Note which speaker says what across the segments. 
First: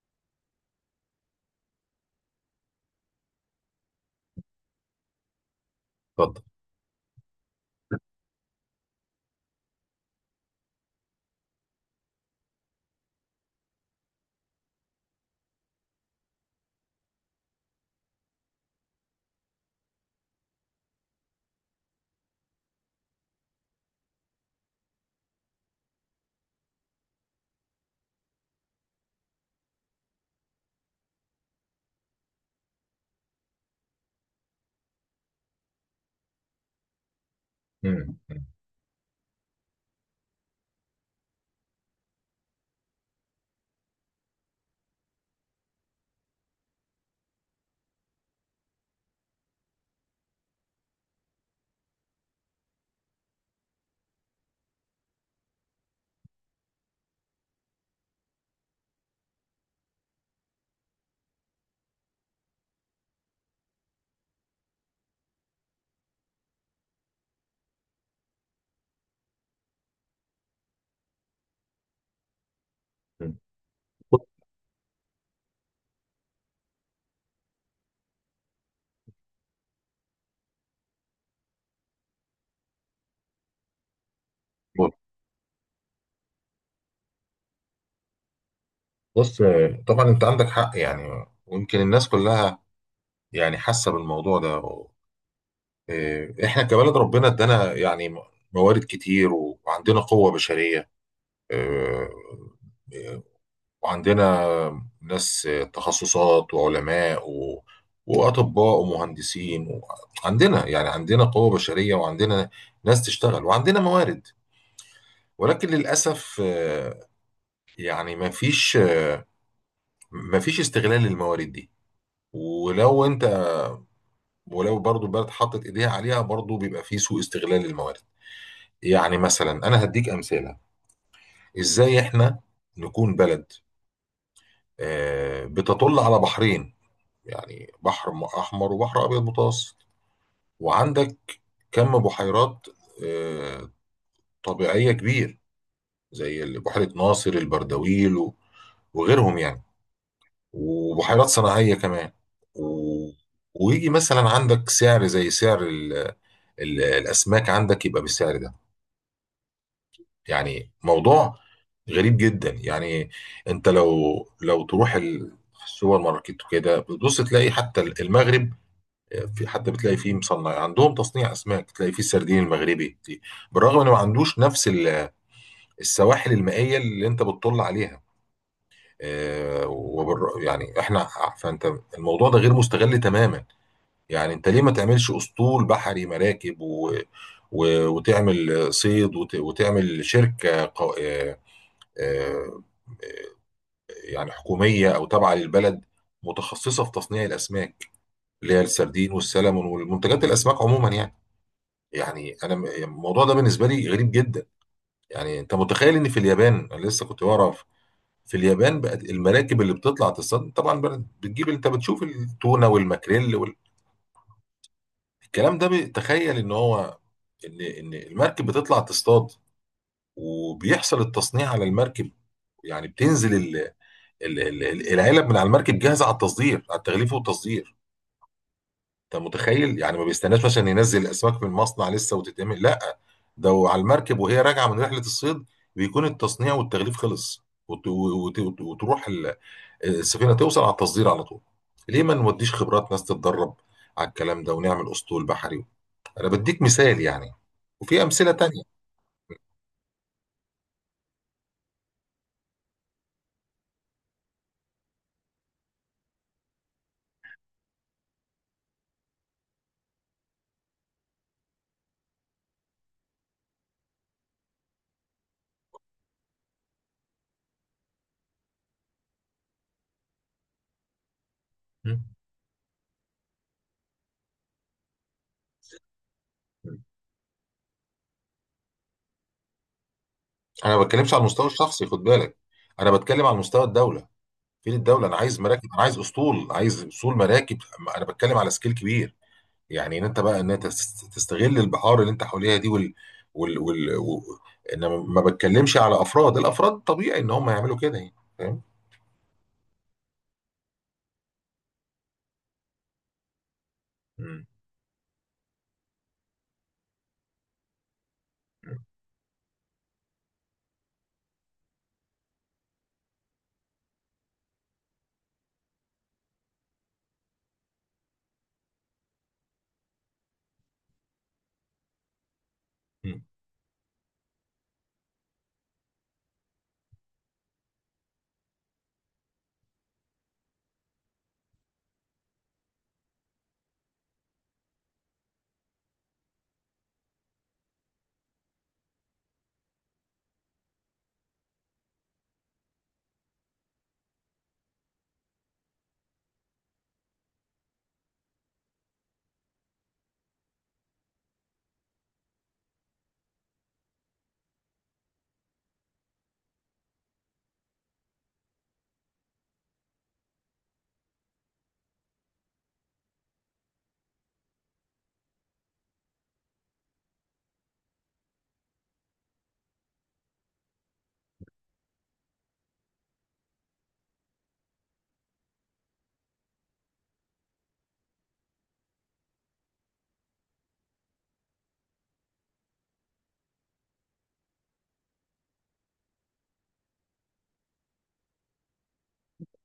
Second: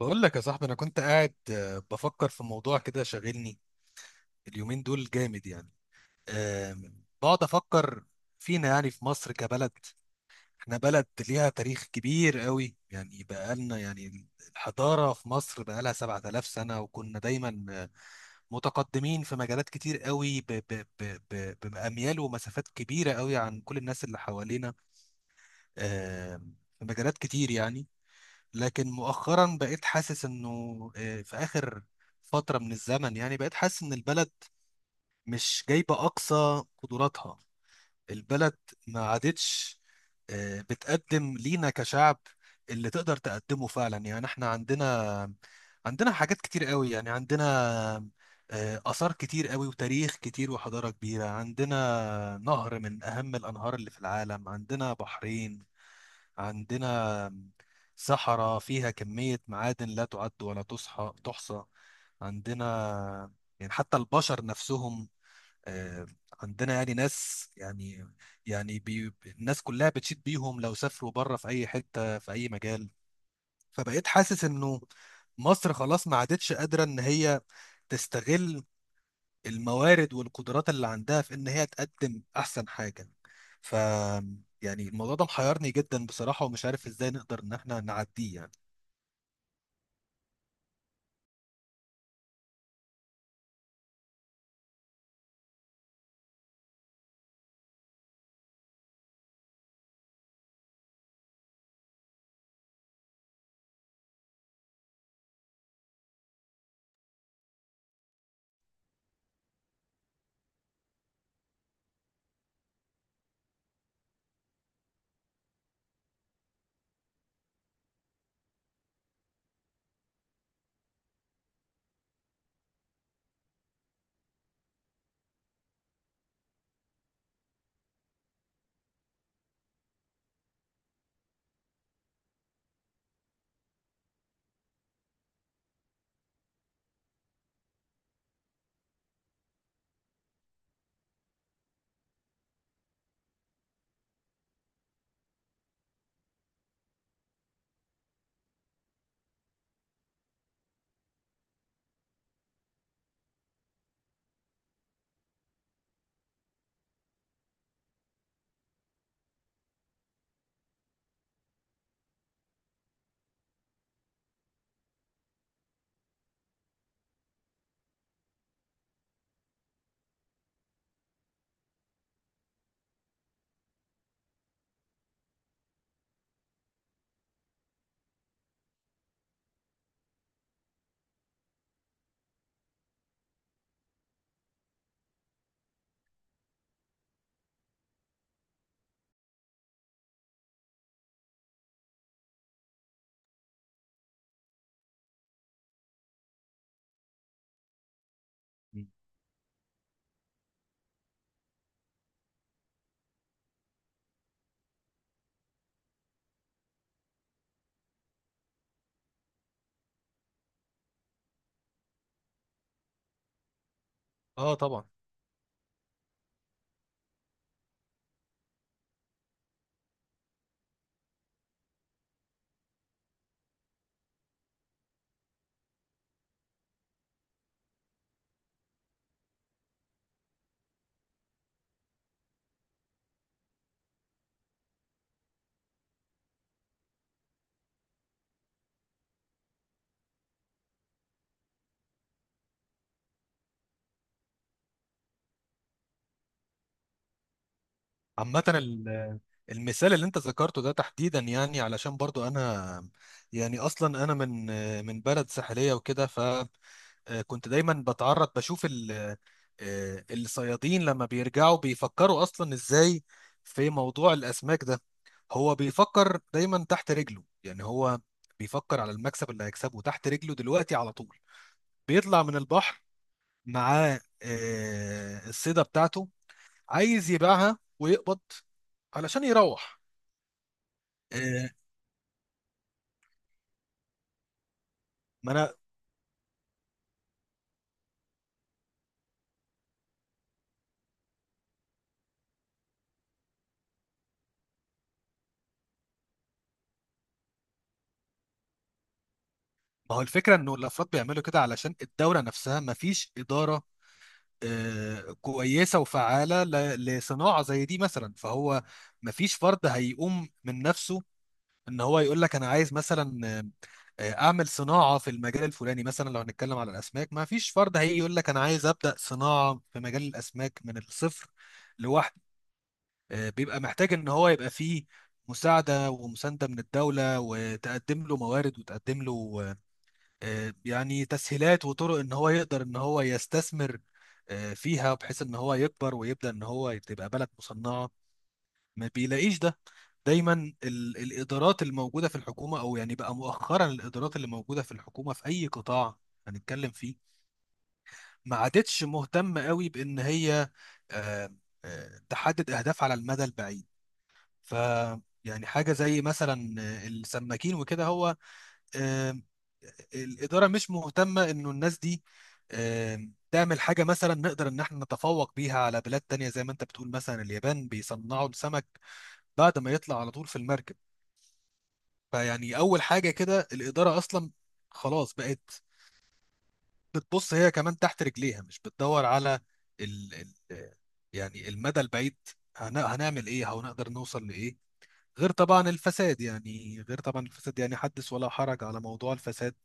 Speaker 1: بقول لك يا صاحبي، انا كنت قاعد بفكر في موضوع كده شاغلني اليومين دول جامد يعني.
Speaker 2: اتفضل.
Speaker 1: بقعد افكر فينا، يعني في مصر كبلد. احنا بلد ليها تاريخ كبير قوي، يعني بقالنا يعني الحضارة في مصر بقالها 7000 سنة، وكنا دايما متقدمين في مجالات كتير قوي بأميال ومسافات كبيرة قوي عن كل الناس اللي حوالينا. في مجالات كتير يعني. لكن مؤخرا بقيت حاسس انه في اخر فترة من الزمن، يعني بقيت حاسس ان البلد مش جايبة اقصى قدراتها.
Speaker 2: مم.
Speaker 1: البلد ما عادتش بتقدم لينا كشعب اللي تقدر تقدمه فعلا. يعني احنا عندنا حاجات كتير قوي، يعني عندنا آثار كتير قوي وتاريخ كتير وحضارة كبيرة، عندنا نهر من أهم الأنهار اللي في العالم، عندنا بحرين، عندنا صحراء فيها كمية معادن لا تعد ولا تحصى. عندنا، يعني حتى البشر نفسهم، آه، عندنا يعني ناس، يعني يعني بي الناس كلها بتشيد بيهم لو سافروا بره في أي حتة في أي مجال.
Speaker 2: مم.
Speaker 1: فبقيت حاسس إنه مصر خلاص ما عادتش قادرة إن هي تستغل الموارد والقدرات اللي عندها في ان هي تقدم احسن حاجه. ف يعني
Speaker 2: بص،
Speaker 1: الموضوع ده محيرني جدا بصراحه، ومش عارف ازاي نقدر ان احنا نعديه يعني.
Speaker 2: بص، طبعا انت عندك حق، يعني ويمكن الناس كلها يعني حاسه بالموضوع ده. إيه، احنا كبلد ربنا ادانا يعني موارد كتير، وعندنا قوه بشريه. إيه، إيه، وعندنا ناس، تخصصات وعلماء واطباء ومهندسين عندنا يعني عندنا قوه بشريه وعندنا ناس تشتغل وعندنا موارد، ولكن للاسف، يعني ما فيش مفيش استغلال للموارد دي. ولو انت ولو برضو البلد حطت ايديها عليها، برضو بيبقى في سوء استغلال للموارد. يعني مثلا انا هديك امثله. ازاي احنا نكون بلد بتطل على بحرين، يعني بحر احمر وبحر ابيض متوسط، وعندك كم بحيرات آه، طبيعيه كبير، زي بحيره ناصر البردويل وغيرهم يعني، وبحيرات صناعيه كمان و- ويجي مثلا عندك سعر زي سعر الاسماك، عندك يبقى بالسعر ده. يعني موضوع غريب جدا يعني. انت لو تروح السوبر ماركت وكده بتبص، تلاقي حتى المغرب، آه، في حتى بتلاقي فيه مصنع عندهم تصنيع اسماك، تلاقي فيه السردين المغربي، بالرغم انه ما عندوش نفس السواحل المائيه اللي انت بتطل عليها. يعني احنا، فانت الموضوع ده غير مستغل تماما. يعني انت ليه ما تعملش اسطول بحري مراكب وتعمل صيد وتعمل شركة قو... آه، آه، يعني حكومية او تابعة للبلد، متخصصة في تصنيع الاسماك، اللي هي
Speaker 1: م.
Speaker 2: السردين والسلمون والمنتجات الاسماك عموما يعني. يعني الموضوع ده بالنسبة لي غريب جدا. يعني انت متخيل ان في اليابان، انا لسه كنت بعرف في اليابان بقت المراكب اللي بتطلع تصطاد، طبعا بقت بتجيب، انت بتشوف التونة والماكريل.
Speaker 1: اه، طبعا.
Speaker 2: الكلام ده بيتخيل ان هو ان المركب بتطلع تصطاد، وبيحصل التصنيع على المركب. يعني بتنزل العلب من على المركب، جاهزه على التصدير، على التغليف والتصدير. انت متخيل؟ يعني ما بيستناش مثلا ينزل الاسماك من المصنع لسه وتتعمل، لا ده على المركب وهي راجعه من رحله الصيد، بيكون التصنيع والتغليف خلص، وتروح السفينه، توصل على التصدير على طول. ليه ما نوديش خبرات ناس تتدرب على الكلام ده ونعمل اسطول بحري؟ انا بديك مثال يعني، وفي امثله
Speaker 1: عامة
Speaker 2: تانية.
Speaker 1: المثال اللي انت ذكرته ده تحديدا، يعني علشان برضو انا يعني اصلا انا من بلد ساحلية وكده. كنت دايما بتعرض بشوف الصيادين لما بيرجعوا بيفكروا اصلا ازاي في موضوع الاسماك ده. هو بيفكر دايما تحت رجله، يعني هو بيفكر على المكسب اللي هيكسبه تحت رجله دلوقتي على طول.
Speaker 2: م؟
Speaker 1: بيطلع من البحر معاه الصيدة بتاعته، عايز يبيعها ويقبض علشان يروح.
Speaker 2: انا ما بتكلمش على المستوى
Speaker 1: آه،
Speaker 2: الشخصي، خد بالك. انا بتكلم على مستوى الدوله. فين الدوله؟ انا
Speaker 1: ما
Speaker 2: عايز
Speaker 1: انا
Speaker 2: مراكب، انا عايز اسطول، عايز اسطول مراكب. انا بتكلم على سكيل كبير، يعني ان انت بقى تستغل البحار اللي انت حواليها دي وال وال و... انا ما بتكلمش على افراد. الافراد طبيعي ان هم يعملوا كده يعني، فاهم.
Speaker 1: ما هو الفكرة انه الافراد بيعملوا كده علشان الدولة نفسها ما فيش إدارة
Speaker 2: م.
Speaker 1: كويسة وفعالة لصناعة زي دي مثلا. فهو مفيش فرد هيقوم من نفسه ان هو يقول لك انا عايز مثلا اعمل صناعة في المجال الفلاني. مثلا لو هنتكلم على الاسماك مفيش فرد هيجي يقول لك انا عايز ابدأ صناعة في مجال الاسماك من الصفر لوحده.
Speaker 2: م.
Speaker 1: بيبقى محتاج ان هو يبقى فيه مساعدة ومساندة من الدولة، وتقدم له موارد وتقدم له يعني تسهيلات وطرق ان هو يقدر ان هو يستثمر فيها، بحيث ان هو يكبر ويبدا ان هو تبقى بلد مصنعه. ما بيلاقيش ده. دايما الادارات الموجوده في الحكومه، او يعني بقى مؤخرا الادارات اللي موجوده في الحكومه في اي قطاع هنتكلم فيه، ما عادتش مهتمه قوي بان هي آه، تحدد اهداف على المدى البعيد. ف يعني حاجه زي مثلا السماكين وكده، هو آم، الإدارة مش مهتمة إنه الناس دي تعمل حاجة مثلا نقدر إن احنا نتفوق بيها على بلاد تانية، زي ما أنت بتقول مثلا اليابان بيصنعوا السمك بعد ما يطلع على طول في المركب. فيعني أول حاجة كده الإدارة أصلا خلاص بقت بتبص هي كمان تحت رجليها، مش بتدور على ال ال يعني المدى البعيد. هنعمل إيه أو نقدر نوصل لإيه؟ غير طبعا الفساد، يعني غير طبعا الفساد، يعني حدث ولا حرج على موضوع الفساد.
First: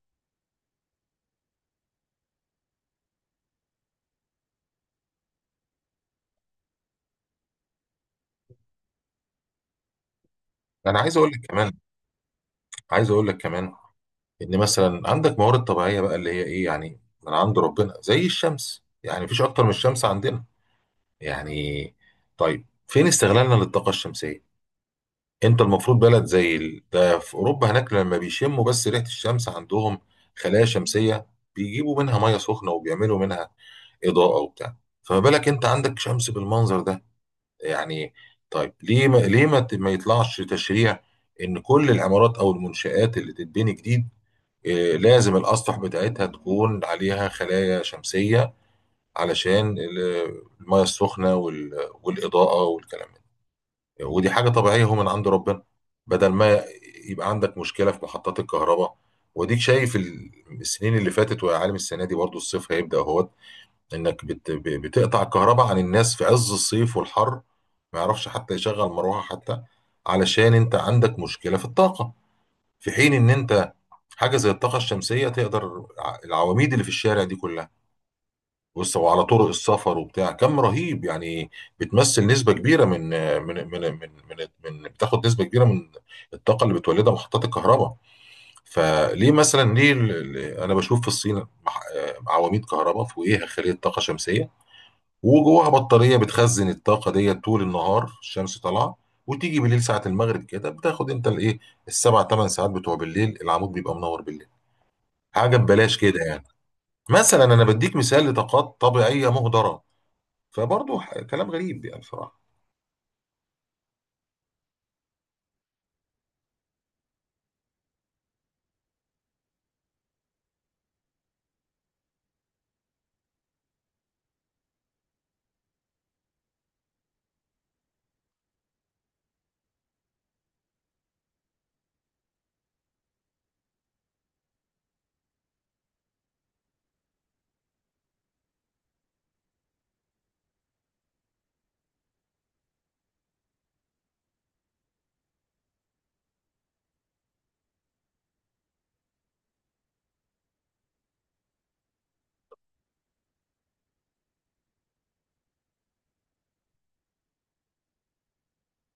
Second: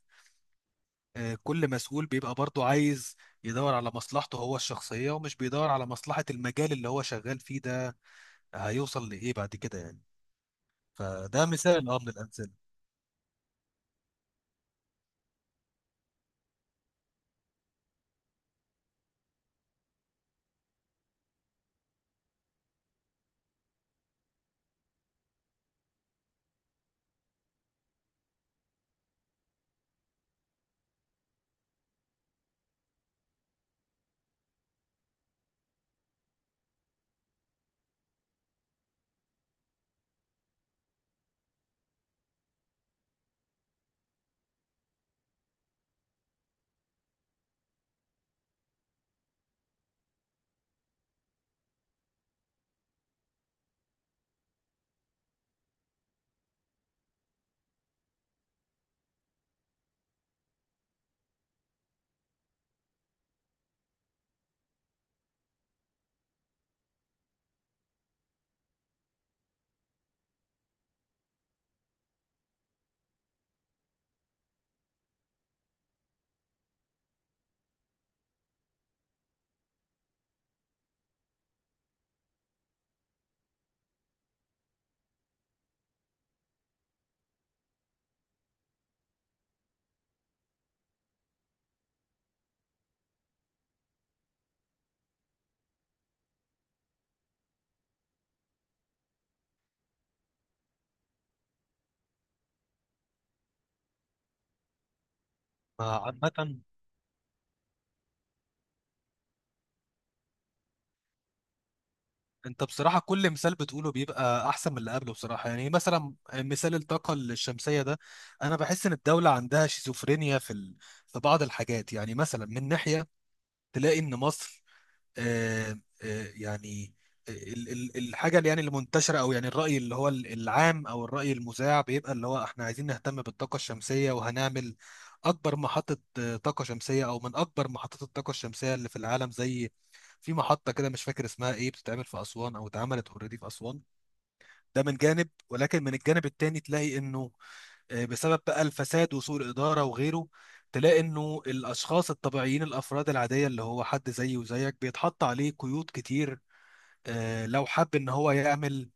Speaker 1: كل مسؤول بيبقى برضه عايز يدور على مصلحته هو الشخصية، ومش بيدور على مصلحة المجال اللي هو شغال فيه ده هيوصل لإيه بعد كده يعني.
Speaker 2: انا عايز اقول لك
Speaker 1: فده
Speaker 2: كمان،
Speaker 1: مثال من الأمثلة.
Speaker 2: عايز اقول لك كمان ان مثلا عندك موارد طبيعيه بقى، اللي هي ايه يعني، من عند ربنا زي الشمس. يعني مفيش اكتر من الشمس عندنا يعني. طيب، فين استغلالنا للطاقه الشمسيه؟ انت المفروض بلد زي ده في اوروبا هناك، لما بيشموا بس ريحه الشمس عندهم، خلايا شمسيه، بيجيبوا منها ميه سخنه، وبيعملوا منها اضاءه وبتاع. فما بالك انت عندك شمس بالمنظر ده؟ يعني طيب، ليه ما ليه ما ت- ما يطلعش تشريع ان كل العمارات او المنشآت اللي تتبني جديد، لازم الأسطح بتاعتها تكون عليها خلايا شمسية، علشان المية السخنة والإضاءة والكلام ده، ودي حاجة طبيعية هو من عند ربنا. بدل ما يبقى عندك مشكلة في محطات الكهرباء، وديك شايف السنين اللي فاتت، ويا عالم السنة دي برضو الصيف هيبدأ اهوت، إنك بتقطع الكهرباء عن الناس في عز الصيف والحر، ما يعرفش حتى يشغل مروحة حتى، علشان أنت عندك مشكلة في الطاقة. في حين ان انت، حاجه زي الطاقه الشمسيه، تقدر العواميد اللي في الشارع دي كلها، بص، وعلى طرق السفر وبتاع، كم رهيب يعني، بتمثل نسبه كبيره من بتاخد نسبه كبيره من الطاقه اللي بتولدها محطات الكهرباء. فليه مثلا؟ ليه انا بشوف في الصين عواميد كهرباء فوقيها خليه طاقه شمسيه، وجواها بطاريه بتخزن الطاقه ديت، طول النهار الشمس طالعه، وتيجي بالليل ساعه المغرب كده بتاخد انت الايه، السبع ثمان ساعات بتوع بالليل، العمود بيبقى منور بالليل، حاجه ببلاش كده يعني.
Speaker 1: فعامة
Speaker 2: مثلا انا بديك مثال لطاقات طبيعيه مهدره، فبرضه كلام غريب يعني بصراحه.
Speaker 1: انت بصراحة كل مثال بتقوله بيبقى أحسن من اللي قبله بصراحة، يعني مثلا مثال الطاقة الشمسية ده أنا بحس إن الدولة عندها شيزوفرينيا في بعض الحاجات. يعني مثلا من ناحية تلاقي إن مصر آه، يعني الحاجه اللي يعني المنتشره، او يعني الراي اللي هو العام، او الراي المذاع بيبقى اللي هو احنا عايزين نهتم بالطاقه الشمسيه، وهنعمل اكبر محطه طاقه شمسيه، او من اكبر محطات الطاقه الشمسيه اللي في العالم، زي في محطه كده مش فاكر اسمها ايه بتتعمل في اسوان او اتعملت اوريدي في اسوان. ده من جانب، ولكن من الجانب التاني تلاقي انه بسبب بقى الفساد وسوء الإدارة وغيره تلاقي إنه الأشخاص الطبيعيين، الأفراد العادية اللي هو حد زيي وزيك بيتحط عليه قيود كتير لو حب إن هو يعمل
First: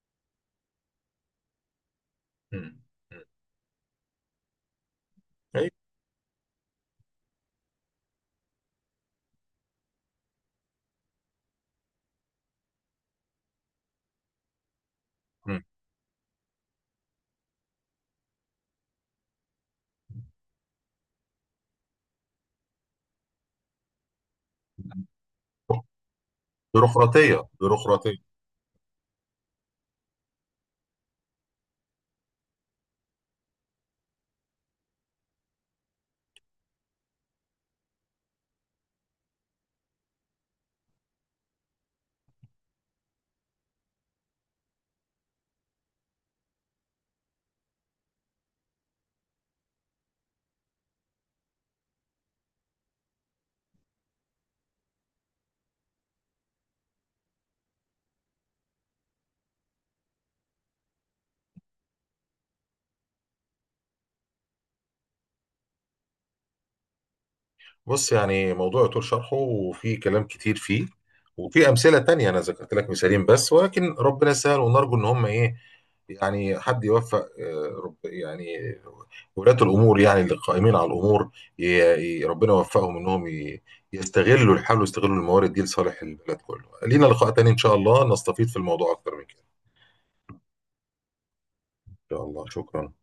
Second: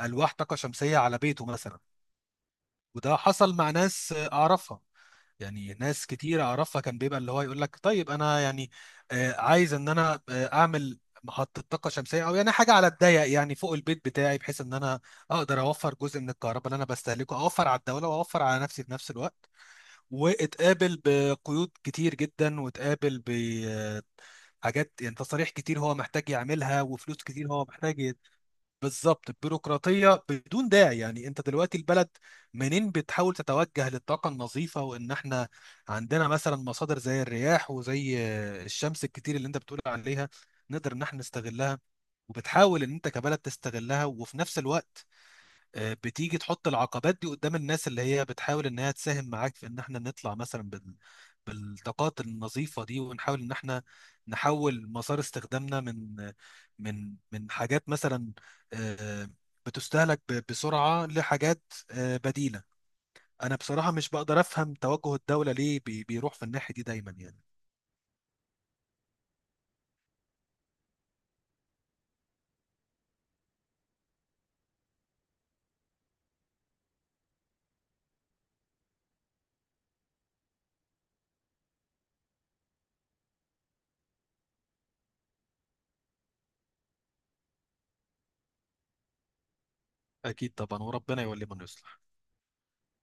Speaker 1: ألواح طاقة شمسية على بيته مثلا.
Speaker 2: مم.
Speaker 1: وده
Speaker 2: مم.
Speaker 1: حصل مع ناس أعرفها،
Speaker 2: أيوة.
Speaker 1: يعني ناس كتير أعرفها كان بيبقى اللي هو يقول لك طيب أنا يعني عايز إن أنا أعمل محطة طاقة شمسية، أو يعني حاجة على الضيق يعني فوق البيت بتاعي، بحيث إن أنا أقدر
Speaker 2: مم.
Speaker 1: أوفر جزء من الكهرباء اللي أنا بستهلكه، أوفر على الدولة وأوفر على نفسي في نفس الوقت. واتقابل بقيود كتير جدا، واتقابل بحاجات يعني تصاريح كتير هو محتاج يعملها، وفلوس
Speaker 2: بيروقراطيه،
Speaker 1: كتير هو محتاج
Speaker 2: بيروقراطيه.
Speaker 1: بالظبط بيروقراطية بدون داعي. يعني انت دلوقتي البلد منين بتحاول تتوجه للطاقة النظيفة، وان احنا عندنا مثلا مصادر زي الرياح وزي الشمس الكتير اللي انت بتقول عليها نقدر ان احنا نستغلها، وبتحاول ان انت كبلد تستغلها، وفي نفس الوقت بتيجي تحط العقبات دي قدام الناس اللي هي بتحاول انها تساهم معاك في ان احنا نطلع مثلا بالطاقات النظيفة دي، ونحاول ان احنا نحول مسار استخدامنا من حاجات مثلا آه، بتستهلك بسرعة لحاجات بديلة. انا بصراحة مش بقدر افهم توجه الدولة ليه بيروح في الناحية دي دايما يعني.
Speaker 2: بص، يعني موضوع يطول شرحه، وفي كلام كتير فيه، وفي امثله تانية. انا ذكرت لك مثالين بس، ولكن ربنا يسهل، ونرجو ان هم ايه، يعني حد يوفق، رب يعني، ولاة الامور، يعني اللي قائمين على الامور، ي- ربنا يوفقهم انهم يستغلوا الحال ويستغلوا الموارد دي لصالح البلد كله. لينا لقاء تاني ان شاء الله، نستفيد في الموضوع اكتر من كده.
Speaker 1: اكيد طبعا، وربنا يولي من
Speaker 2: ان
Speaker 1: يصلح.
Speaker 2: شاء الله، شكرا.